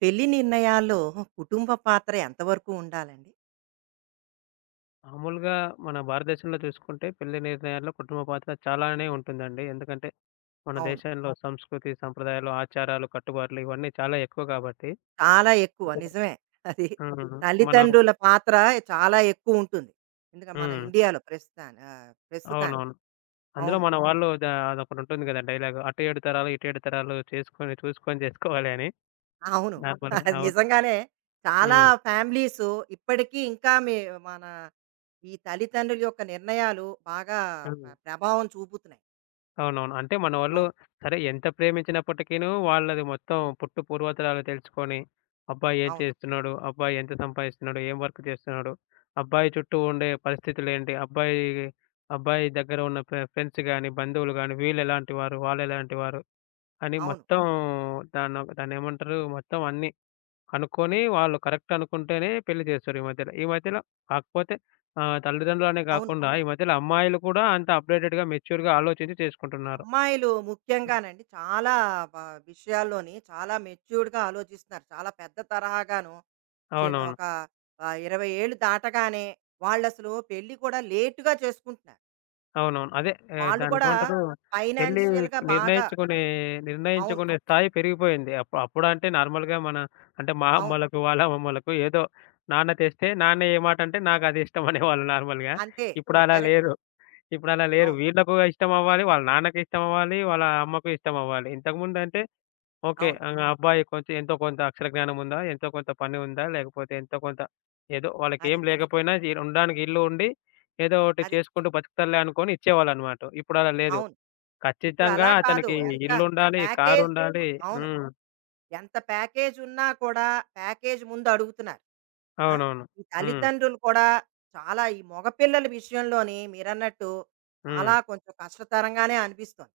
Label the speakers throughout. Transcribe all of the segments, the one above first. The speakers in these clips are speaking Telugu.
Speaker 1: పెళ్లి నిర్ణయాల్లో కుటుంబ పాత్ర ఎంతవరకు ఉండాలండి?
Speaker 2: మామూలుగా మన భారతదేశంలో చూసుకుంటే పెళ్లి నిర్ణయాల్లో కుటుంబ పాత్ర చాలానే ఉంటుందండి. ఎందుకంటే మన
Speaker 1: అవును.
Speaker 2: దేశంలో సంస్కృతి, సంప్రదాయాలు, ఆచారాలు, కట్టుబాట్లు ఇవన్నీ చాలా ఎక్కువ కాబట్టి
Speaker 1: చాలా ఎక్కువ నిజమే. అది
Speaker 2: అది. హ్మ్. మనం.
Speaker 1: తల్లిదండ్రుల పాత్ర చాలా ఎక్కువుంటుంది. ఎందుకంటే మన
Speaker 2: హ్మ్.
Speaker 1: ఇండియాలో ప్రస్తుతాని ప్రస్తుతానికి.
Speaker 2: అవునవును. అందులో
Speaker 1: అవును.
Speaker 2: మన అవును. వాళ్ళు ద అదొకటుంటుంది కదా! డైలాగు, "అటు 7 తరాలు, ఇటు 7 తరాలు చేసుకొని చూసుకొని చేసుకోవాలి" అని.
Speaker 1: అవును.
Speaker 2: అవును, నార్మల్‌గా.
Speaker 1: అది
Speaker 2: అవును.
Speaker 1: నిజంగానే చాలా
Speaker 2: హ్మ్.
Speaker 1: ఫ్యామిలీస్ ఇప్పటికీ ఇంకా మీ మన ఈ తల్లిదండ్రుల యొక్క నిర్ణయాలు బాగా
Speaker 2: హ్మ్.
Speaker 1: ప్రభావం చూపుతున్నాయి.
Speaker 2: అవునవును. అంటే మనోళ్ళు
Speaker 1: అవును.
Speaker 2: సరే ఎంత ప్రేమించినప్పటికీను వాళ్ళది మొత్తం పుట్టు పూర్వోత్తరాలు తెలుసుకొని, అబ్బాయి ఏం
Speaker 1: అవును.
Speaker 2: చేస్తున్నాడు? అబ్బాయి ఎంత సంపాదిస్తున్నాడు? ఏం వర్క్ చేస్తున్నాడు? అబ్బాయి చుట్టూ ఉండే పరిస్థితులేంటి? అబ్బాయి, అబ్బాయి దగ్గర ఉన్న ఫ్రెండ్స్ గాని, బంధువులు గాని వీళ్ళెలాంటి వారు? వాళ్ళెలాంటి వారు? అని
Speaker 1: అవును.
Speaker 2: మొత్తం దాన్నేమంటారు? మొత్తం అన్నీ కనుక్కొని వాళ్ళు కరెక్ట్ అనుకుంటేనే పెళ్లి చేస్తారు ఈ మధ్యలో. ఈ మధ్యలో కాకపోతే తల్లిదండ్రులనే
Speaker 1: అవును.
Speaker 2: గాకుండా అవును. ఈ మధ్యలో అమ్మాయిలు కూడా అంత అప్‌డేటెడ్‌గా, మెచ్యూర్‌గా ఆలోచించి చేసుకుంటున్నారు.
Speaker 1: అమ్మాయిలు ముఖ్యంగానండి చాలా వ విషయాల్లోని చాలా మెచ్యూర్డ్‌గా ఆలోచిస్తున్నారు. చాలా పెద్ద తరహాగాను చిన్న
Speaker 2: అవునవును.
Speaker 1: ఒక 20 ఏళ్ళు దాటగానే వాళ్ళసలు పెళ్లి కూడా లేట్‌గా చేసుకుంటున్నారు.
Speaker 2: అవునవును. అదే,
Speaker 1: వాళ్ళు కూడా
Speaker 2: దాన్నేమంటారు? పెళ్లి
Speaker 1: ఫైనాన్షియల్‌గా బాగా
Speaker 2: నిర్ణయించుకునే
Speaker 1: అవును.
Speaker 2: నిర్ణయించుకునే స్థాయి పెరిగిపోయింది. అప్పుడంటే నార్మల్‌గా మన, అంటే మా
Speaker 1: అవును.
Speaker 2: అమ్మోళ్ళకు, వాళ్ళ అమ్మమ్మోళ్ళకు ఏదో నాన్న తెస్తే, నాన్న ఏ మాటంటే నాకది ఇష్టం అనేవాళ్ళు నార్మల్‌గా.
Speaker 1: అంతే.
Speaker 2: ఇప్పుడలా
Speaker 1: కరెక్ట్.
Speaker 2: లేరు. ఇప్పుడలా లేరు.
Speaker 1: అవును.
Speaker 2: వీళ్ళకు ఇష్టమవ్వాలి, వాళ్ళ నాన్నకి ఇష్టమవ్వాలి, వాళ్ళ అమ్మకు ఇష్టమవ్వాలి. ఇంతకుముందంటే ఓకే.
Speaker 1: అవును.
Speaker 2: ఇంగ అబ్బాయి కొంచెం ఎంతో కొంత అక్షర జ్ఞానం ఉందా? ఎంతో కొంత పని ఉందా? లేకపోతే ఎంతో కొంత ఏదో
Speaker 1: అది.
Speaker 2: వాళ్ళకేం లేకపోయినా ఉండడానికి ఇల్లు ఉండి, ఏదో ఒకటి
Speaker 1: అది.
Speaker 2: చేసుకుంటూ బతుకుతారులే అనుకోని ఇచ్చేవాళ్ళనమాట. ఇప్పుడు అలా లేదు.
Speaker 1: అవును.
Speaker 2: ఖచ్చితంగా
Speaker 1: ఇప్పుడలా కాదు.
Speaker 2: అతనికి
Speaker 1: ఎంత
Speaker 2: ఇల్లుండాలి,
Speaker 1: ప్యాకేజ్
Speaker 2: కారుండాలి.
Speaker 1: అవును.
Speaker 2: హ్మ్.
Speaker 1: ఎంత ప్యాకేజ్ ఉన్నా కూడా ప్యాకేజ్ ముందడుగుతున్నారు. ఆ?
Speaker 2: అవునవును.
Speaker 1: ఈ
Speaker 2: హ్మ్.
Speaker 1: తల్లిదండ్రులు కూడా చాలా ఈ మగపిల్లల విషయంలోని మీరన్నట్టు
Speaker 2: హ్మ్.
Speaker 1: చాలా కొంచెం కష్టతరంగానే అనిపిస్తుంది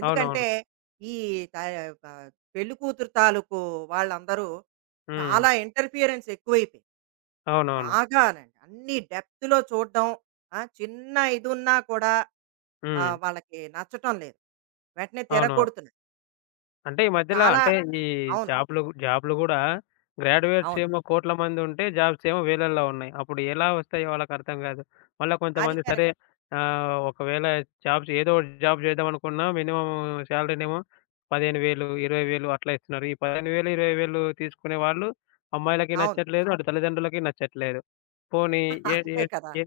Speaker 1: ఎందుకంటే
Speaker 2: అవునవును.
Speaker 1: ఈ త- ఆ, పెళ్లి కూతురు తాలూకు వాళ్ళందరూ
Speaker 2: హ్మ్.
Speaker 1: చాలా ఇంటర్ఫియరెన్స్ ఎక్కువైపోయి
Speaker 2: అవునవును.
Speaker 1: బాగానండి అన్ని డెప్త్లో చూడడం ఆ, చిన్న ఇది ఉన్నా కూడా ఆ,
Speaker 2: హ్మ్.
Speaker 1: వాళ్ళకి నచ్చటం లేదు వెంటనే
Speaker 2: అవునవును.
Speaker 1: తిరగొడుతున్నారు
Speaker 2: అంటే ఈ మధ్యల
Speaker 1: చాలా
Speaker 2: అంటే అలానే. ఈ
Speaker 1: అవును
Speaker 2: జాబ్‌లు జాబ్‌లు గూడా గ్రాడ్యుయేట్స్
Speaker 1: అవును
Speaker 2: ఏమో కోట్ల మంది ఉంటే జాబ్స్ ఏమో వేలల్లో ఉన్నాయి. అప్పుడు ఎలా వస్తాయో వాళ్ళకర్థం కాదు. మళ్ళా
Speaker 1: అది
Speaker 2: కొంతమంది సరే,
Speaker 1: కరెక్ట్
Speaker 2: ఒకవేళ జాబ్స్ ఏదో ఒకటి జాబ్ చేద్దాం అనుకున్నా మినిమమ్ సాలరీనేమో 15,000, 20,000 అట్లా ఇస్తున్నారు. ఈ 15,000, 20,000 తీసుకునే వాళ్ళు అమ్మాయిలకి
Speaker 1: అవును
Speaker 2: నచ్చట్లేదు. అటు అవును, తల్లిదండ్రులకి నచ్చట్లేదు. పోనీ ఏ ఏ
Speaker 1: అంతే కదా
Speaker 2: ఏ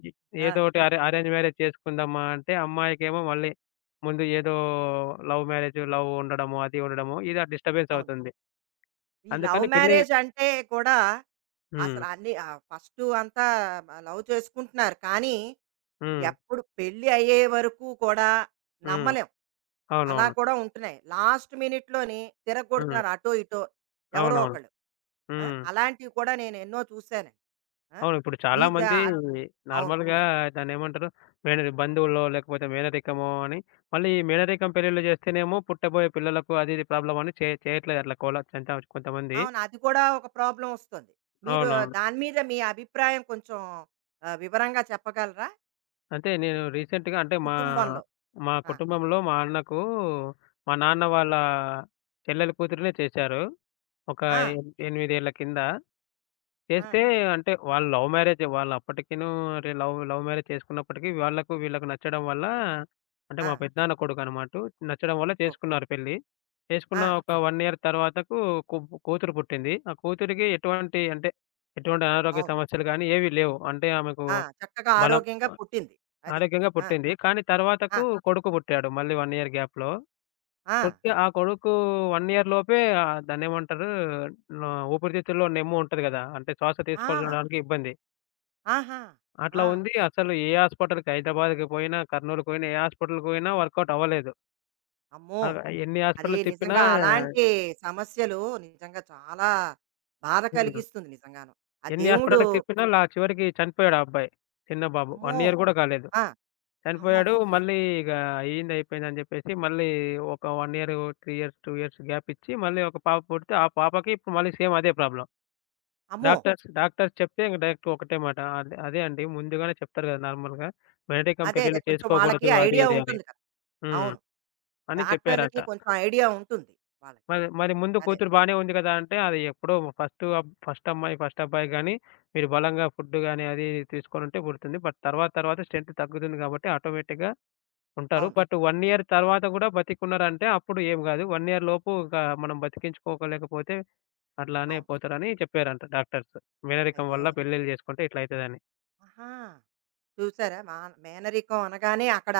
Speaker 1: ఆ,
Speaker 2: ఏదో ఒకటి అరేంజ్ మ్యారేజ్ చేసుకుందామా అంటే అమ్మాయికేమో మళ్ళీ ముందు ఏదో లవ్ మ్యారేజ్, లవ్ ఉండడము, అది ఉండడము, ఇది డిస్టర్బెన్స్
Speaker 1: అవును
Speaker 2: అవుతుంది.
Speaker 1: ఈ లవ్
Speaker 2: అందుకని పెళ్లి.
Speaker 1: మ్యారేజ్ అంటే కూడా
Speaker 2: హ్మ్.
Speaker 1: అసలు అన్ని ఫస్టు అంతా మ లవ్ చేసుకుంటున్నారు. కానీ,
Speaker 2: హ్మ్.
Speaker 1: ఎప్పుడు పెళ్లి అయ్యే వరకు కూడా
Speaker 2: హ్మ్.
Speaker 1: నమ్మలేం. అలా
Speaker 2: అవునవును.
Speaker 1: కూడా ఉంటున్నాయి. లాస్ట్ మినిట్‌లోని
Speaker 2: హ్మ్.
Speaker 1: తిరగొడుతున్నారు అటో ఇటో ఎవరో
Speaker 2: అవునవును.
Speaker 1: ఒకళ్ళు. ఆ!
Speaker 2: హ్మ్.
Speaker 1: అలాంటివి కూడా నేను ఎన్నో చూసాను. ఆ!
Speaker 2: అవును. ఇప్పుడు చాలా
Speaker 1: మీద
Speaker 2: మంది
Speaker 1: అద్ అవును.
Speaker 2: నార్మల్‌గా దాన్నేమంటారు? మేనరి బంధువుల్లో లేకపోతే మేనరికమో అని మళ్ళీ మేనరికం పెళ్లిళ్ళు చేస్తేనేమో పుట్టబోయే పిల్లలకు అది ఇది ప్రాబ్లమ్ అని చేయట్లేదు అట్లా కోల చంచ కొంతమంది.
Speaker 1: అవును. అది కూడా ఒక ప్రాబ్లమ్ ఒస్తుంది. మీరు
Speaker 2: అవునవును.
Speaker 1: దాని మీద మీ అభిప్రాయం కొంచెం వివరంగా చెప్పగలరా?
Speaker 2: అంటే నేను రీసెంట్‌గా అంటే మా
Speaker 1: కుటుంబంలో.
Speaker 2: మా
Speaker 1: ఆ!
Speaker 2: కుటుంబంలో మా అన్నకు మా నాన్న వాళ్ళ చెల్లెలు కూతురినే చేశారు. ఒక
Speaker 1: ఆ!
Speaker 2: 8 ఏళ్ల కింద
Speaker 1: ఆ!
Speaker 2: చేస్తే, అంటే వాళ్ళు లవ్ మ్యారేజే. వాళ్ళప్పటికిను అంటే లవ్ లవ్ మ్యారేజ్ చేసుకున్నప్పటికీ వాళ్ళకు వీళ్ళకి నచ్చడం వల్ల,
Speaker 1: ఆ!
Speaker 2: అంటే
Speaker 1: ఆ!
Speaker 2: మా పెద్దనాన్న కొడుకనమాటు. నచ్చడం వల్ల
Speaker 1: ఓహ్!
Speaker 2: చేసుకున్నారు పెళ్లి.
Speaker 1: ఆ!
Speaker 2: చేసుకున్న ఒక 1 ఇయర్ తర్వాతకు, కు కూతురు పుట్టింది. ఆ కూతురికి ఎటువంటి అంటే ఎటువంటి అనారోగ్య
Speaker 1: అవును.
Speaker 2: సమస్యలు గానీ ఏవి లేవు. అంటే ఆమెకు
Speaker 1: ఆ! చక్కగా
Speaker 2: బలం,
Speaker 1: ఆరోగ్యంగా పుట్టింది. అది.
Speaker 2: ఆరోగ్యంగా
Speaker 1: ఆ!
Speaker 2: పుట్టింది. కానీ
Speaker 1: ఆ!
Speaker 2: తర్వాతకు కొడుకు పుట్టాడు మళ్ళీ 1 ఇయర్ గ్యాప్‌లో.
Speaker 1: ఆ!
Speaker 2: కొడుక్కి, ఆ కొడుకు 1 ఇయర్ లోపే దాన్నేమంటారు, న ఊపిరితిత్తుల్లో నెమ్ము ఉంటది గదా! అంటే శ్వాస అవును,
Speaker 1: ఆ!
Speaker 2: తీసుకోవడానికి ఇబ్బంది.
Speaker 1: ఆహా! ఆ!
Speaker 2: అట్లా ఉంది. అవును. అసలు ఏ హాస్పిటల్‌కి, హైదరాబాద్‌కి పోయినా, కర్నూల్‌కి పోయినా, ఏ హాస్పిటల్‌కి పోయినా వర్కౌట్ అవ్వలేదు.
Speaker 1: అమ్మో!
Speaker 2: ఆహ్, ఎన్ని
Speaker 1: అది
Speaker 2: హాస్పిటల్‌లు తిప్పినా
Speaker 1: నిజంగా
Speaker 2: నిజంగా కాదు.
Speaker 1: అలాంటి సమస్యలు నిజంగా చాలా బాధ
Speaker 2: హ్మ్.
Speaker 1: కలిగిస్తుంది నిజంగాను. ఆ
Speaker 2: ఎన్ని
Speaker 1: దేవుడు
Speaker 2: హాస్పిటల్‌కి తిప్పినా లా చివరికి చనిపోయాడు ఆ అబ్బాయి. చిన్న బాబు. 1
Speaker 1: అమ్మో!
Speaker 2: ఇయర్ గూడా ఓహ్! కాలేదు.
Speaker 1: ఆ! అమ్మ
Speaker 2: చనిపోయాడు.
Speaker 1: బాబోయ్!
Speaker 2: మళ్ళీ ఇగ అయింది అయిపోయిందని జెప్పేసి మళ్ళీ ఒక 1 ఇయర్, 3 ఇయర్స్, 2 ఇయర్స్ గ్యాప్ ఇచ్చి మళ్ళీ ఒక పాప పుడితే, ఆ పాపకి ఇప్పుడు మళ్ళీ సేమ్ అదే ప్రాబ్లమ్.
Speaker 1: అమ్మో!
Speaker 2: డాక్టర్స్ డాక్టర్స్ చెప్తే ఇంక డైరెక్ట్ ఒకటే మాట. అదే అదే అండి. ముందుగానే చెప్తారు కదా, నార్మల్‌గా. వెనటికం
Speaker 1: అదే అదే
Speaker 2: పెళ్లిళ్లు
Speaker 1: కొంచెం వాళ్ళకి
Speaker 2: చేసుకోకూడదు అది
Speaker 1: ఐడియా
Speaker 2: ఇది అని.
Speaker 1: ఉంటుంది కదా!
Speaker 2: హ్మ్.
Speaker 1: అవును.
Speaker 2: అని చెప్పారట.
Speaker 1: డాక్టర్‌లకి కొంచెం ఐడియా ఉంటుంది వాళ్ళకి.
Speaker 2: మరి మరి ముందు
Speaker 1: అదే.
Speaker 2: కూతురు బానే ఉంది కదా! అంటే అది ఎప్పుడో ఫస్ట్ ఫస్ట్ అమ్మాయి, ఫస్ట్ అబ్బాయి గాని మీరు బలంగా ఫుడ్ గాని అది ఇది తీసుకొనుంటే పుడుతుంది. బట్ తర్వాత తర్వాత స్ట్రెంత్ తగ్గుతుంది కాబట్టి ఆటోమేటిక్‌గా ఉంటారు.
Speaker 1: అవును.
Speaker 2: బట్ 1 ఇయర్ తర్వాత కూడా బతికున్నారంటే అప్పుడు ఏం కాదు. 1 ఇయర్ లోపు ఇక మనం బతికించుకోలేకపోతే అట్లానే
Speaker 1: అవును.
Speaker 2: పోతారని చెప్పారంట డాక్టర్స్. మేనరికం
Speaker 1: అయ్యో!
Speaker 2: వల్ల పెళ్లిళ్లు చేసుకుంటే ఇట్లా అయితదని.
Speaker 1: ఆహా! చూసారా? మా మేనరికం అనగానే అక్కడ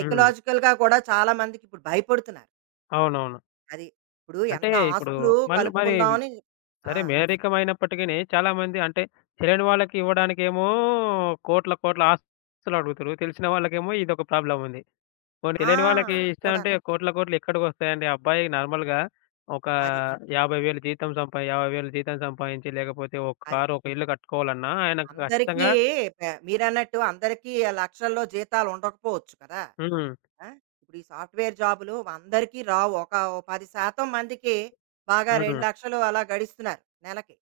Speaker 2: హ్మ్.
Speaker 1: కూడా చాలా మందికి ఇప్పుడు భయపడుతున్నారు.
Speaker 2: అవునవును.
Speaker 1: అది. ఇప్పుడు
Speaker 2: అంటే
Speaker 1: ఎంత
Speaker 2: ఇప్పుడు
Speaker 1: ఆస్తులు
Speaker 2: మళ్ళీ మరి
Speaker 1: కలుపుకుందామని ఆ!
Speaker 2: సరే, మేనరికమైనప్పటికిని చాలామంది అంటే తెలియని వాళ్ళకి ఇవ్వడానికేమో కోట్ల, కోట్ల ఆస్తులు అడుగుతుర్రు. తెలిసిన వాళ్ళకేమో ఇదొక ప్రాబ్లమ్ ఉంది. పోనీ
Speaker 1: ఆ!
Speaker 2: తెలియని వాళ్ళకి
Speaker 1: అది
Speaker 2: ఇస్తామంటే
Speaker 1: కూడాను.
Speaker 2: కోట్ల, కోట్లు ఎక్కడికొస్తాయండి? అబ్బాయి నార్మల్‌గా ఒక
Speaker 1: అది.
Speaker 2: 50,000 జీతం 50,000 జీతం సంపాదించి లేకపోతే ఒక
Speaker 1: అది.
Speaker 2: కారు, ఒక ఇల్లు కట్టుకోవాలన్నా ఆయనకు
Speaker 1: అందరికీ
Speaker 2: ఖచ్చితంగా.
Speaker 1: పె మీరన్నట్టు అందరికీ లక్షల్లో జీతాలు ఉండకపోవచ్చు కదా!
Speaker 2: హ్మ్.
Speaker 1: ఆ! ఇప్పుడు ఈ సాఫ్ట్‌వేర్ జాబులు అందరికీ రావు. ఒక ఓ 10% మందికి బాగా
Speaker 2: హ్మ్.
Speaker 1: 2,00,000 అలా గడిస్తున్నారు నెలకి.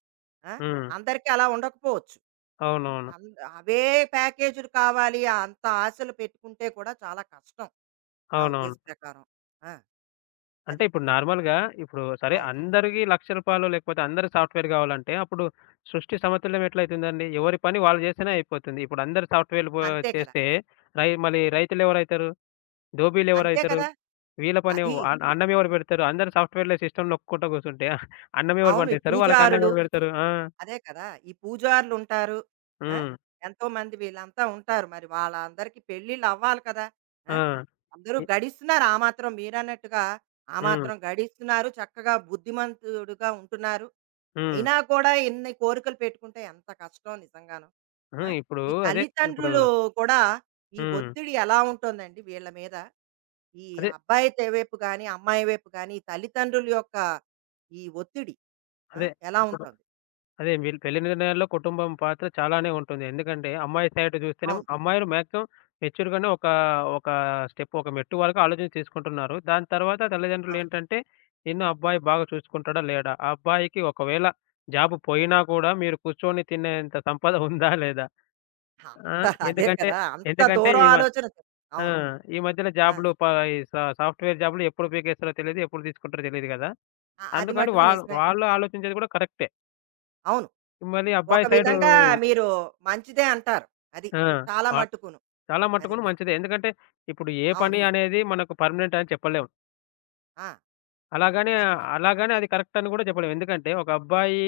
Speaker 1: ఆ!
Speaker 2: హ్మ్.
Speaker 1: అందరికీ అలా ఉండకపోవచ్చు. అం-
Speaker 2: అవునవును.
Speaker 1: అం- అవే ప్యాకేజీలు కావాలి అంత ఆశలు పెట్టుకుంటే కూడా చాలా కష్టం నా ఉద్దేశ
Speaker 2: అవునవును.
Speaker 1: ప్రకారం ఆ,
Speaker 2: అంటే
Speaker 1: అది
Speaker 2: ఇప్పుడు నార్మల్‌గా ఇప్పుడు సరే,
Speaker 1: అవును
Speaker 2: అందరికి రూ. 1,00,000 లేకపోతే అందరి సాఫ్ట్‌వేర్ కావాలంటే అప్పుడు సృష్టి సమతుల్యం ఎట్లయితుందండి? ఎవరి పని వాళ్ళు చేస్తేనే అయిపోతుంది. ఇప్పుడు అందరు సాఫ్ట్‌వేర్‌లు
Speaker 1: అంతే కదా
Speaker 2: చేస్తే మళ్ళీ రైతులెవరైతారు?
Speaker 1: అంతే
Speaker 2: ధోబీలెవరైతారు?
Speaker 1: కదా
Speaker 2: వీళ్ళ పని
Speaker 1: అది
Speaker 2: అవును, అన్నం ఎవరు పెడతారు? అందరు సాఫ్ట్‌వేర్‌ల సిస్టమ్‌లు నొక్కుంట కూర్చుంటే అన్నం ఎవరు
Speaker 1: అవును ఈ
Speaker 2: పండిస్తారు? వాళ్ళకి అన్నం
Speaker 1: పూజారులు
Speaker 2: ఎవరు పెడతారు? ఆ!
Speaker 1: అదే కదా! ఈ పూజారులు ఉంటారు. ఆ!
Speaker 2: హ్మ్.
Speaker 1: ఎంతోమంది వీళ్ళంతా ఉంటారు. మరి వాళ్ళందరికీ పెళ్ళిళ్ళు అవ్వాలి కదా! ఆ!
Speaker 2: ఆ!
Speaker 1: అందరూ
Speaker 2: ఇ
Speaker 1: గడిస్తున్నారు. ఆ మాత్రం మీరన్నట్టుగా ఆ
Speaker 2: హ్మ్.
Speaker 1: మాత్రం గడిస్తున్నారు. చక్కగా బుద్ధిమంతుడుగా ఉంటున్నారు.
Speaker 2: హ్మ్.
Speaker 1: అయినా కూడా ఇన్ని కోరికలు పెట్టుకుంటే ఎంత కష్టం నిజంగాను. ఆ!
Speaker 2: హ్మ్. ఇప్పుడు
Speaker 1: ఈ
Speaker 2: అదే, ఇప్పుడు.
Speaker 1: తల్లిదండ్రులు కూడా ఈ
Speaker 2: హ్మ్.
Speaker 1: ఒత్తిడి ఎలా ఉంటుందండి వీళ్ళ మీద? ఈ
Speaker 2: అదే.
Speaker 1: అబ్బాయి తే వైపు గాని, అమ్మాయి వైపు గాని, ఈ తల్లిదండ్రుల యొక్క ఈ ఒత్తిడి ఆ!
Speaker 2: అదే.
Speaker 1: ఎలా
Speaker 2: ఇప్పుడు
Speaker 1: ఉంటుంది?
Speaker 2: అదే వీళ్ళు పెళ్లి నిర్ణయాల్లో కుటుంబం పాత్ర చాలానే ఉంటుంది. ఎందుకంటే అమ్మాయి సైడ్ చూస్తేనేమో
Speaker 1: అవును.
Speaker 2: అమ్మాయిలు మాక్సిమం మెచ్యూర్‌గానే ఒక, ఒక స్టెప్, ఒక మెట్టు వరకు ఆలోచన తీసుకుంటున్నారు. దాని తర్వాత
Speaker 1: అవును.
Speaker 2: తల్లిదండ్రులేంటంటే, నిన్ను అబ్బాయి బాగా చూసుకుంటాడా? లేడా? ఆ అబ్బాయికి ఒకవేళ జాబ్ పోయినా కూడా మీరు కూర్చొని తినేంత సంపద ఉందా? లేదా? ఆ!
Speaker 1: అంత అదే
Speaker 2: ఎందుకంటే,
Speaker 1: కదా! అంత
Speaker 2: ఎందుకంటే
Speaker 1: దూరం
Speaker 2: ఈ మ
Speaker 1: ఆలోచన. చెప్-
Speaker 2: ఆ!
Speaker 1: అవును.
Speaker 2: ఈ మధ్యలో
Speaker 1: ఆ!
Speaker 2: జాబ్‌లు ప ఈ స సాఫ్ట్‌వేర్ జాబ్‌లు ఎప్పుడు పీకేస్తారో తెలీదు. ఎప్పుడు తీసుకుంటారో తెలీదు కదా!
Speaker 1: అది
Speaker 2: అందుకని అవును,
Speaker 1: మట్టుకు
Speaker 2: వాళ్ళు,
Speaker 1: నిజమే.
Speaker 2: వాళ్ళు ఆలోచించేది కూడా కరెక్టే.
Speaker 1: అవును.
Speaker 2: మళ్ళీ
Speaker 1: ఒక
Speaker 2: అబ్బాయి సైడు.
Speaker 1: విధంగా మీరు మంచిదే అంటారు. అది.
Speaker 2: ఆ!
Speaker 1: చాలా
Speaker 2: ఆ!
Speaker 1: మట్టుకును.
Speaker 2: చాలా
Speaker 1: అది.
Speaker 2: మట్టుకును మంచిదే. ఎందుకంటే, ఇప్పుడు ఏ
Speaker 1: అవును.
Speaker 2: పని అనేది మనకు పర్మనెంట్ అని చెప్పలేం.
Speaker 1: ఆ!
Speaker 2: అలాగనే
Speaker 1: అది.
Speaker 2: అలాగనే అది కరెక్ట్ అని గూడా చెప్పలేం. ఎందుకంటే, ఒక అబ్బాయి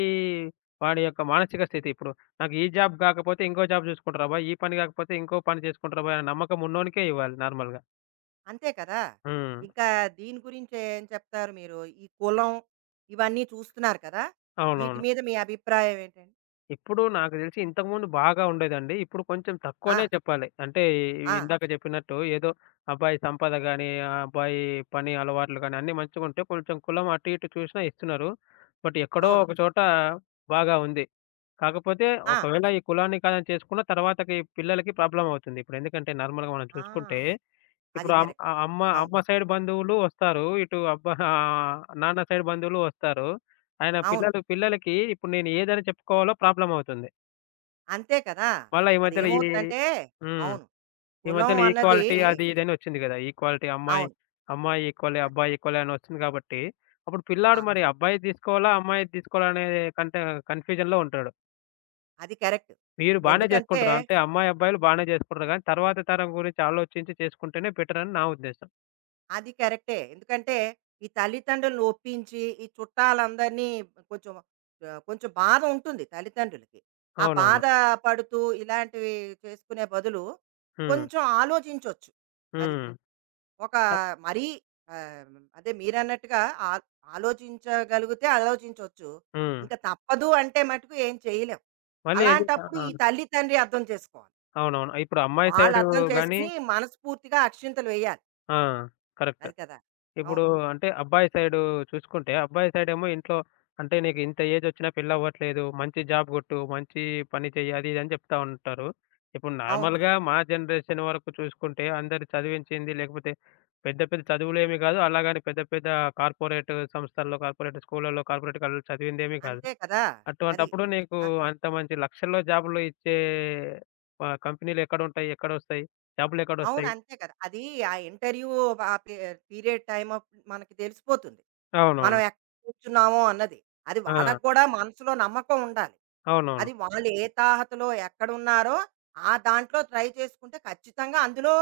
Speaker 2: వాడి యొక్క మానసిక స్థితి ఇప్పుడు, నాకు ఈ జాబ్ గాకపోతే ఇంకో జాబ్ జూసుకుంటారా అబ్బాయి, ఈ పని గాకపోతే ఇంకో పని చేసుకుంటారా అబ్బాయి అనే నమ్మకం ఉన్నోనికే ఇవ్వాలి నార్మల్‌గా.
Speaker 1: అంతే కదా!
Speaker 2: హ్మ్.
Speaker 1: ఇంకా దీని గురించి ఏం చెప్తారు మీరు? ఈ కులం ఇవన్నీ చూస్తున్నారు కదా! వీటి
Speaker 2: అవునవును.
Speaker 1: మీద మీ అభిప్రాయం ఏంటండి?
Speaker 2: ఇప్పుడు నాకు తెలిసి ఇంతకుముందు బాగా ఉండేదండి. ఇప్పుడు కొంచెం
Speaker 1: ఆ!
Speaker 2: తక్కువనే చెప్పాలి. అంటే ఈ,
Speaker 1: ఆ!
Speaker 2: ఇందాక చెప్పినట్టు ఏదో అబ్బాయి గాని, అబ్బాయి పని అలవాట్లు గాని అన్నీ మంచిగుంటే కొంచెం కులం అటు ఇటు చూసినా ఇస్తున్నారు. బట్ ఎక్కడో
Speaker 1: అవును.
Speaker 2: ఒక అవును, చోట బాగా ఉంది. కాకపోతే
Speaker 1: ఆ!
Speaker 2: ఒకవేళ ఈ కులాన్ని కాదని చేసుకున్న తర్వాతకి పిల్లలకి ప్రాబ్లమ్ అవుతుంది. ఇప్పుడు ఎందుకంటే నార్మల్‌గా మనం
Speaker 1: ఆ!
Speaker 2: చూసుకుంటే
Speaker 1: అది
Speaker 2: ఇప్పుడు అమ్
Speaker 1: కరెక్ట్.
Speaker 2: ఆ అమ్మ
Speaker 1: అవును.
Speaker 2: అమ్మ సైడ్ బంధువులు వస్తారు. ఇటు నాన్న సైడ్ బంధువులు వస్తారు. ఆయన
Speaker 1: అవును.
Speaker 2: పిల్లలకి ఇప్పుడు నేను ఏదని చెప్పుకోవాలో ప్రాబ్లమ్ అవుతుంది.
Speaker 1: అంతే కదా!
Speaker 2: మళ్ళా ఈ మధ్యలో ఈ,
Speaker 1: అదేమవుతుందంటే
Speaker 2: హ్మ్.
Speaker 1: అవును.
Speaker 2: ఈ
Speaker 1: కులం
Speaker 2: మధ్యలో
Speaker 1: అన్నది
Speaker 2: ఈక్వాలిటీ అది అది ఇదని వచ్చింది గదా! ఈక్వాలిటీ అమ్మాయి,
Speaker 1: అవును.
Speaker 2: అమ్మాయి ఈక్వలే,
Speaker 1: అది.
Speaker 2: అబ్బాయి ఈక్వలే అని వచ్చింది కాబట్టి, అప్పుడు
Speaker 1: ఆ!
Speaker 2: పిల్లాడు మరి అబ్బాయిది తీసుకోవాలా? అమ్మాయిది తీసుకోవాలా? అనే కంటే కన్‌ఫ్యూజన్‌లో ఉంటాడు.
Speaker 1: అది కరెక్ట్.
Speaker 2: మీరు బానే
Speaker 1: ఎందుకంటే
Speaker 2: చేసుకుంటున్నారు. అంటే అమ్మాయి, అబ్బాయిలు బానే చేసుకుంటున్నారు గానీ, తర్వాత తరం గురించి ఆలోచించి చేసుకుంటేనే బెటర్ అని నా ఉద్దేశం.
Speaker 1: అది కరెక్టే. ఎందుకంటే ఈ తల్లిదండ్రులను ఒప్పించి, ఈ చుట్టాలందరినీ కొంచెం కొంచెం బాధ ఉంటుంది తల్లిదండ్రులకి. ఆ
Speaker 2: అవునవును.
Speaker 1: బాధ పడుతూ ఇలాంటివి చేసుకునే బదులు
Speaker 2: హ్మ్.
Speaker 1: కొంచెం ఆలోచించొచ్చు. అది.
Speaker 2: హ్మ్.
Speaker 1: ఒక
Speaker 2: అద్
Speaker 1: మరీ ఆహ్, అదే మీరన్నట్టుగా ఆ ఆలోచించగలిగితే ఆలోచించొచ్చు.
Speaker 2: హ్మ్.
Speaker 1: ఇంక తప్పదు అంటే మటుకు ఏం చేయలేం.
Speaker 2: మళ్ళీ అది ఆ!
Speaker 1: అలాంటప్పుడు ఈ తల్లి, తండ్రి అర్థం చేసుకోవాలి.
Speaker 2: అవునవును. ఇప్పుడు అమ్మాయి
Speaker 1: వాళ్ళు
Speaker 2: సైడు
Speaker 1: అర్థం
Speaker 2: అర్థం గాని
Speaker 1: చేసుకుని మనస్ఫూర్తిగా అక్షింతలు వేయాలి.
Speaker 2: ఆ! కరెక్ట్.
Speaker 1: అది కదా!
Speaker 2: ఇప్పుడు
Speaker 1: అవును.
Speaker 2: అంటే అబ్బాయి సైడు చూసుకుంటే, అబ్బాయి సైడేమో ఇంట్లో, అంటే నీకు ఇంత ఏజొచ్చినా పెళ్లవ్వట్లేదు. మంచి జాబ్ గొట్టు, మంచి పని చెయ్యి అది ఇది అని చెప్తా ఉంటారు. ఇప్పుడు normal అవును.
Speaker 1: అవును.
Speaker 2: నార్మల్‌గా మా జనరేషన్ వరకు చూసుకుంటే అందరు చదివించింది లేకపోతే పెద్ద పెద్ద చదువులేమి గాదు. అలాగని పెద్ద పెద్ద కార్పొరేట్ సంస్థల్లో, కార్పొరేట్ స్కూళ్ళల్లో, కార్పొరేట్ కాలేజ్‌లో చదివిందేమీ కాదు.
Speaker 1: అంతే కదా! అది.
Speaker 2: అటువంటప్పుడు నీకు
Speaker 1: ఆ!
Speaker 2: అంత మంచి లక్షల్లో జాబులు ఇచ్చే కంపెనీలెక్కడుంటాయి? ఎక్కడొస్తాయి?
Speaker 1: అవును.
Speaker 2: జాబులెక్కడొస్తాయి?
Speaker 1: అంతే కదా! అది ఆ ఇంటర్వ్యూ ఆ పి పీరియడ్ టైమ్ అప్ మనకి తెలిసిపోతుంది. మనం
Speaker 2: అవునవును.
Speaker 1: ఎక్కడ కూర్చున్నామో అన్నది. అది
Speaker 2: ఆ!
Speaker 1: వాళ్ళకి కూడా మనసులో నమ్మకం ఉండాలి.
Speaker 2: అవునవును.
Speaker 1: అది వాళ్ళు ఏ తాహతలో ఎక్కడున్నారో ఆ దాంట్లో ట్రై చేసుకుంటే ఖచ్చితంగా అందులో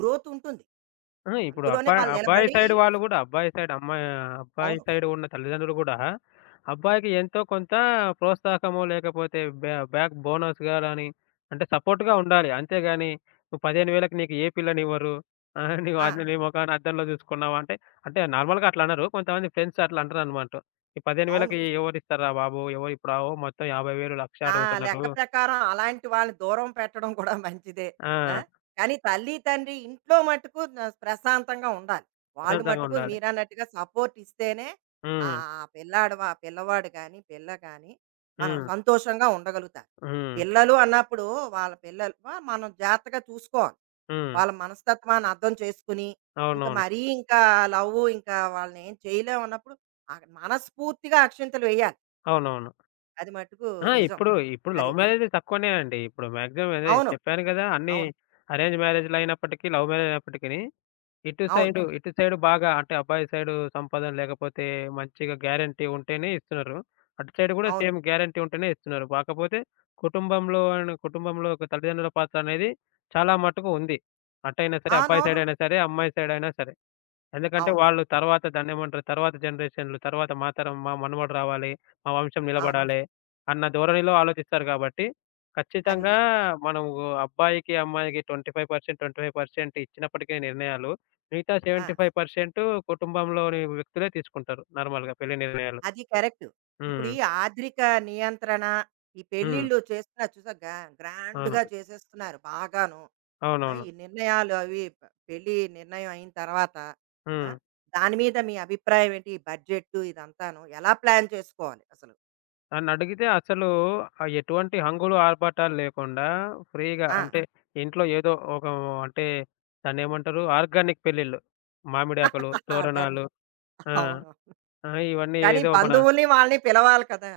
Speaker 1: గ్రోత్ ఉంటుంది.
Speaker 2: ఆ! ఇప్పుడు
Speaker 1: అందులోనే
Speaker 2: అబ్బాయి, హ్మ్.
Speaker 1: వాళ్ళు
Speaker 2: అబ్బాయి
Speaker 1: నిలబడి
Speaker 2: సైడ్ వాళ్ళు గూడా, అబ్బాయి
Speaker 1: అవును.
Speaker 2: సైడ్ ఉన్న తల్లిదండ్రులు గూడా, అబ్బాయికి ఎంతో కొంత ప్రోత్సాహమో లేకపోతే బ్యాక్ బోనస్‌గా గాని, అంటే సపోర్ట్‌గా ఉండాలి. అంతేగాని, "నువ్వు 15,000కి నీకు ఏ పిల్లనివ్వరు. ఆహా! నువ్వు
Speaker 1: ఆ!
Speaker 2: అది నీ మొఖాన అద్దంలో చూసుకున్నావా" అంటే, అంటే నార్మల్‌గా అట్లా అనరు. కొంతమంది ఫ్రెండ్స్ అట్లా అంటారనమాట. "ఈ
Speaker 1: అవును.
Speaker 2: 15,000కి ఎవరిస్తారురా బాబు! ఎవరిప్పుడు ఆవో మొత్తం 50,000, 1,00,000
Speaker 1: ఆ!
Speaker 2: అడుగుతున్నారు."
Speaker 1: లెక్క ప్రకారం అలాంటి వాళ్ళని దూరం పెట్టడం కూడా మంచిదే.
Speaker 2: ఆ!
Speaker 1: ఆ!
Speaker 2: అవును.
Speaker 1: కానీ తల్లి, తండ్రి ఇంట్లో మట్టుకు న ప్రశాంతంగా ఉండాలి. వాళ్ళు
Speaker 2: ప్రశాంతంగా
Speaker 1: మట్టుకు
Speaker 2: ఉండాలి.
Speaker 1: మీరన్నట్టుగా సపోర్ట్ ఇస్తేనే
Speaker 2: హ్మ్.
Speaker 1: పిల్లాడు వ పిల్లవాడు గాని, పిల్ల గాని
Speaker 2: హ్మ్.
Speaker 1: మనం
Speaker 2: అవును.
Speaker 1: సంతోషంగా ఉండగలుగుతారు.
Speaker 2: హ్మ్.
Speaker 1: పిల్లలు అన్నప్పుడు వాళ్ళ పిల్లలు వ మనం జాగ్రత్తగా చూసుకోవాలి.
Speaker 2: హ్మ్.
Speaker 1: వాళ్ళ మనస్తత్వాన్ని అర్థం చేసుకుని, ఇంక
Speaker 2: అవునవును.
Speaker 1: మరీ ఇంకా లవ్వు ఇంకా వాళ్ళని ఏం చేయలేమన్నప్పుడు మనస్ఫూర్తిగా అక్షింతలు వేయాలి.
Speaker 2: అవునవును.
Speaker 1: అది మట్టుకు
Speaker 2: ఆ!
Speaker 1: నిజం.
Speaker 2: ఇప్పుడు, ఇప్పుడు
Speaker 1: అది.
Speaker 2: లవ్ మ్యారేజ్ తక్కువనే అండి. ఇప్పుడు మాక్సిమం అదే
Speaker 1: అవును.
Speaker 2: చెప్పాను గదా, అన్నీ
Speaker 1: అవును.
Speaker 2: అరేంజ్ మ్యారేజ్‌లయినప్పటికీ, లవ్ మ్యారేజయినప్పటికిని, ఇటు
Speaker 1: అవును.
Speaker 2: సైడు, హ్మ్. ఇటు సైడు బాగా అంటే అబ్బాయి సైడు సంపాదన లేకపోతే మంచిగా గ్యారంటీ ఉంటేనే ఇస్తున్నారు. అటు సైడ్ గూడా
Speaker 1: అవును.
Speaker 2: సేమ్ గ్యారంటీ ఉంటేనే ఇస్తున్నారు. కాకపోతే కుటుంబంలో ఒక తల్లిదండ్రుల పాత్ర అనేది చాలా మటుకు ఉంది. అటైనా సరే, అబ్బాయి ఆహా!
Speaker 1: అవునవును.
Speaker 2: సైడయినా సరే, అమ్మాయి సైడయినా సరే. ఎందుకంటే
Speaker 1: అవును.
Speaker 2: వాళ్ళు తర్వాత దాన్నేమంటారు? తర్వాత జనరేషన్‌లు తర్వాత మా తరం మా మనుమడు రావాలి, మా వంశం
Speaker 1: అవును.
Speaker 2: నిలబడాలి అన్న ధోరణిలో ఆలోచిస్తారు కాబట్టి,
Speaker 1: అది.
Speaker 2: ఖచ్చితంగా మనం అబ్బాయికి, అమ్మాయికి 25%, 25% ఇచ్చినప్పటికీ నిర్ణయాలు మిగతా
Speaker 1: ఆ!
Speaker 2: 75% కుటుంబంలోని వ్యక్తులే తీసుకుంటారు నార్మల్‌గా పెళ్లి నిర్ణయాలు.
Speaker 1: అది కరెక్టు. ఇప్పుడు
Speaker 2: హ్మ్.
Speaker 1: ఈ ఆద్రిక నియంత్రణ, ఈ
Speaker 2: హ్మ్.
Speaker 1: పెళ్ళిళ్ళు చేస్తున్నారు చూసావా గ
Speaker 2: అవును.
Speaker 1: గ్రాండ్‌గా చేసేస్తున్నారు బాగాను. ఆ!
Speaker 2: అవునవును.
Speaker 1: ఈ నిర్ణయాలు అవి ప పెళ్లి నిర్ణయం అయిన తర్వాత ఆ!
Speaker 2: హ్మ్.
Speaker 1: దాని మీద మీ అభిప్రాయం ఏంటి? ఈ బడ్జెట్టు ఇదంతాను ఎలా ప్లాన్ చేసుకోవాలి అసలు?
Speaker 2: నన్నడిగితే అసలు ఎటువంటి హంగులు, ఆర్భాటాలు లేకుండా ఫ్రీగా
Speaker 1: ఆ!
Speaker 2: అంటే, ఇంట్లో ఏదో ఒక అంటే దాన్నేమంటారు? ఆర్గానిక్ పెళ్ళిళ్ళు. మామిడాకులు,
Speaker 1: ఆర్గాని
Speaker 2: తోరణాలు. ఆ!
Speaker 1: అవును.
Speaker 2: ఆ! ఇవన్నీ
Speaker 1: కానీ
Speaker 2: ఏదో మన.
Speaker 1: బంధువుల్ని వాళ్ళని పిలవాలి కదా!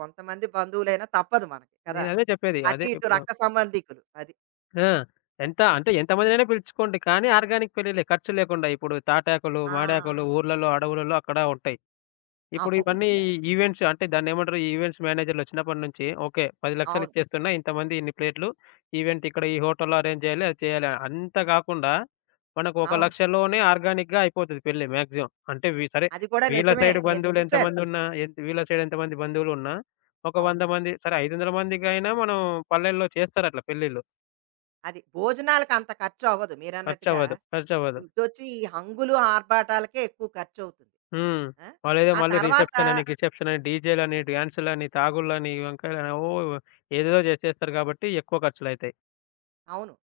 Speaker 1: కొంతమంది బంధువులైనా తప్పదు మనకి కదా!
Speaker 2: నేనదే చెప్పేది.
Speaker 1: అటు
Speaker 2: అదే
Speaker 1: ఇటు
Speaker 2: ఇప్పుడు.
Speaker 1: రక్త సంబంధీకులు. అది.
Speaker 2: ఆ! ఎంత అంటే ఎంతమందినైనా పిలుచుకోండి. కానీ ఆర్గానిక్ పెళ్ళిళ్ళే ఖర్చు లేకుండా. ఇప్పుడు తాటాకులు,
Speaker 1: ఆ!
Speaker 2: మాడాకులు ఊర్లలో, అడవులలో అక్కడ ఉంటాయి. ఇప్పుడు
Speaker 1: అవును.
Speaker 2: ఇవన్నీ
Speaker 1: కరెక్టే.
Speaker 2: ఈవెంట్స్ అంటే దాన్నేమంటారు? ఈవెంట్స్ మేనేజర్‌లు వచ్చినప్పటి నుంచి ఓకే. 10,00,000
Speaker 1: అవును.
Speaker 2: ఇచ్చేస్తున్నా. ఇంతమంది ఇన్ని ప్లేట్లు. ఈవెంట్ ఇక్కడ ఈ హోటల్‌లో అరేంజ్ చేయాలి. అది చేయాలి. అని. అంత కాకుండా మనకు ఒక అవును,
Speaker 1: అవును.
Speaker 2: లక్షలోనే ఆర్గానిక్‌గా అయిపోతది పెళ్లి మాక్సిమం. అంటే సరే,
Speaker 1: అది కూడా
Speaker 2: వీళ్ళ కరెక్టే.
Speaker 1: నిజమే.
Speaker 2: సైడ్
Speaker 1: నేను
Speaker 2: బంధువులు
Speaker 1: చూసాను.
Speaker 2: ఎంతమంది నిజం. ఉన్నా వీళ్ళ సైడ్ ఎంతమంది బంధువులున్నా ఒక
Speaker 1: అవును.
Speaker 2: 100 మంది సరే 500 మందికైనా మనం పల్లెల్లో చేస్తారట్లా పెళ్ళిళ్ళు.
Speaker 1: అది భోజనాలకంత ఖర్చవ్వదు మీరన్నట్టుగా.
Speaker 2: ఖర్చవ్వదు. ఖర్చవ్వదు.
Speaker 1: ఇటొచ్చి ఈ హంగులు, ఆర్భాటాలకే ఎక్కువ ఖర్చవుతుంది.
Speaker 2: హ్మ్.
Speaker 1: ఆ!
Speaker 2: వాళ్ళేదో
Speaker 1: ఆ
Speaker 2: మళ్ళీ
Speaker 1: తర్వాత
Speaker 2: రిసెప్షన్ అని, గిసెప్షన్ అని, డీజేలని, డాన్సులని, తాగుళ్ళని, ఈ వంకాయలని ఓ ఏదేదో చేసేస్తారు కాబట్టి ఎక్కువ ఖర్చులయితాయి.
Speaker 1: అవును.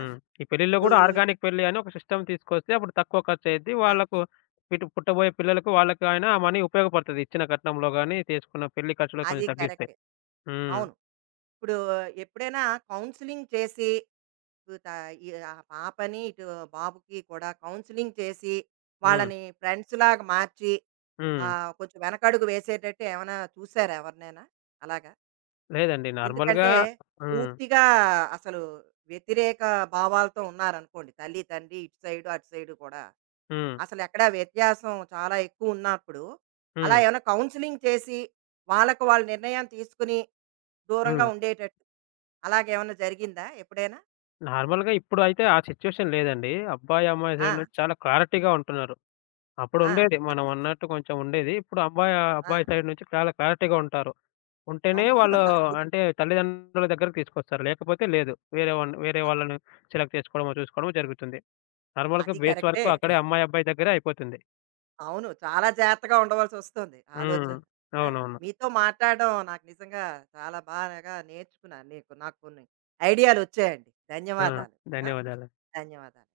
Speaker 1: ఆ!
Speaker 2: ఈ పెళ్ళిలో
Speaker 1: ఇప్పుడు
Speaker 2: గూడా ఆర్గానిక్ పెళ్లి అని ఒక సిస్టమ్ తీసుకొస్తే అప్పుడు తక్కువ ఖర్చయిద్ది.
Speaker 1: ఆ!
Speaker 2: వాళ్ళకు ఇటు పుట్టబోయే పిల్లలకు వాళ్ళకైనా ఆ మనీ ఉపయోగపడతది. ఇచ్చిన కట్నంలో గాని, తీసుకున్న పెళ్లి ఖర్చులో
Speaker 1: అది
Speaker 2: కొంచెం తగ్గిస్తే.
Speaker 1: కరెక్టే.
Speaker 2: హ్మ్.
Speaker 1: అవును. ఇప్పుడు ఎప్పుడైనా కౌన్సెలింగ్ చేసి ఇప్పుడు త ఈ ఆ పాపని, ఇటు బాబుకి కూడా కౌన్సెలింగ్ చేసి
Speaker 2: హ్మ్.
Speaker 1: వాళ్ళని ఫ్రెండ్స్‌లాగా మార్చి ఆ!
Speaker 2: హ్మ్.
Speaker 1: కొంచెం వెనకడుగు వేసేటట్టు ఏమైనా చూసారా ఎవరినైనా? అలాగా.
Speaker 2: లేదండి. నార్మల్‌గా.
Speaker 1: ఎందుకంటే
Speaker 2: హ్మ్.
Speaker 1: పూర్తిగా అసలు వ్యతిరేక భావాలతో ఉన్నారనుకోండి. తల్లి, తండ్రి ఇటు సైడు, అటు సైడు కూడా.
Speaker 2: హ్మ్.
Speaker 1: అసలెక్కడ వ్యత్యాసం చాలా ఎక్కువున్నప్పుడు, అలా
Speaker 2: హ్మ్.
Speaker 1: ఏమైనా కౌన్సెలింగ్ చేసి, వాళ్ళకి వాళ్ళు నిర్ణయం తీసుకుని దూరంగా
Speaker 2: హ్మ్.
Speaker 1: ఉండేటట్టు అలాగేమన్నా జరిగిందా ఎప్పుడైనా?
Speaker 2: నార్మల్‌గా ఇప్పుడైతే ఆ సిట్యుయేషన్ లేదండి. అబ్బాయి, అమ్మాయి
Speaker 1: ఆ!
Speaker 2: సైడ్ నుంచి చాలా క్లారిటీగా ఉంటున్నారు.
Speaker 1: ఆ!
Speaker 2: అప్పుడుండేది. మనమన్నట్టు కొంచెం ఉండేది. ఇప్పుడు అబ్బాయి,
Speaker 1: ఆ!
Speaker 2: అబ్బాయి సైడ్ నుంచి చాలా క్లారిటీగా ఉంటారు. ఉంటేనే
Speaker 1: అవును.
Speaker 2: వాళ్ళు
Speaker 1: అది.
Speaker 2: అంటే తల్లిదండ్రుల దగ్గరకి తీసుకొస్తారు. లేకపోతే లేదు. వేరే వాడిని వేరే వాళ్ళని సెలెక్ట్ చేసుకోవడమో, చూసుకోవడమో జరుగుతుంది. నార్మల్‌గా
Speaker 1: అది
Speaker 2: బేస్
Speaker 1: కరెక్టే.
Speaker 2: వరకు అక్కడే అమ్మాయి, అబ్బాయి దగ్గరే అయిపోతుంది.
Speaker 1: అవును. చాలా జాగ్రత్తగా ఉండవలసొస్తుంది
Speaker 2: హ్మ్.
Speaker 1: ఆలోచన. ఆ!
Speaker 2: అవునవును.
Speaker 1: మీతో మాట్లాడడం నాకు నిజంగా చాలా బాగా నేర్చుకున్నాను. నీకు నాకు కొన్ని ఐడియాలొచ్చాయండి.
Speaker 2: ఆ!
Speaker 1: ధన్యవాదాలు. ఆ!
Speaker 2: ధన్యవాదాలు.
Speaker 1: ధన్యవాదాలు.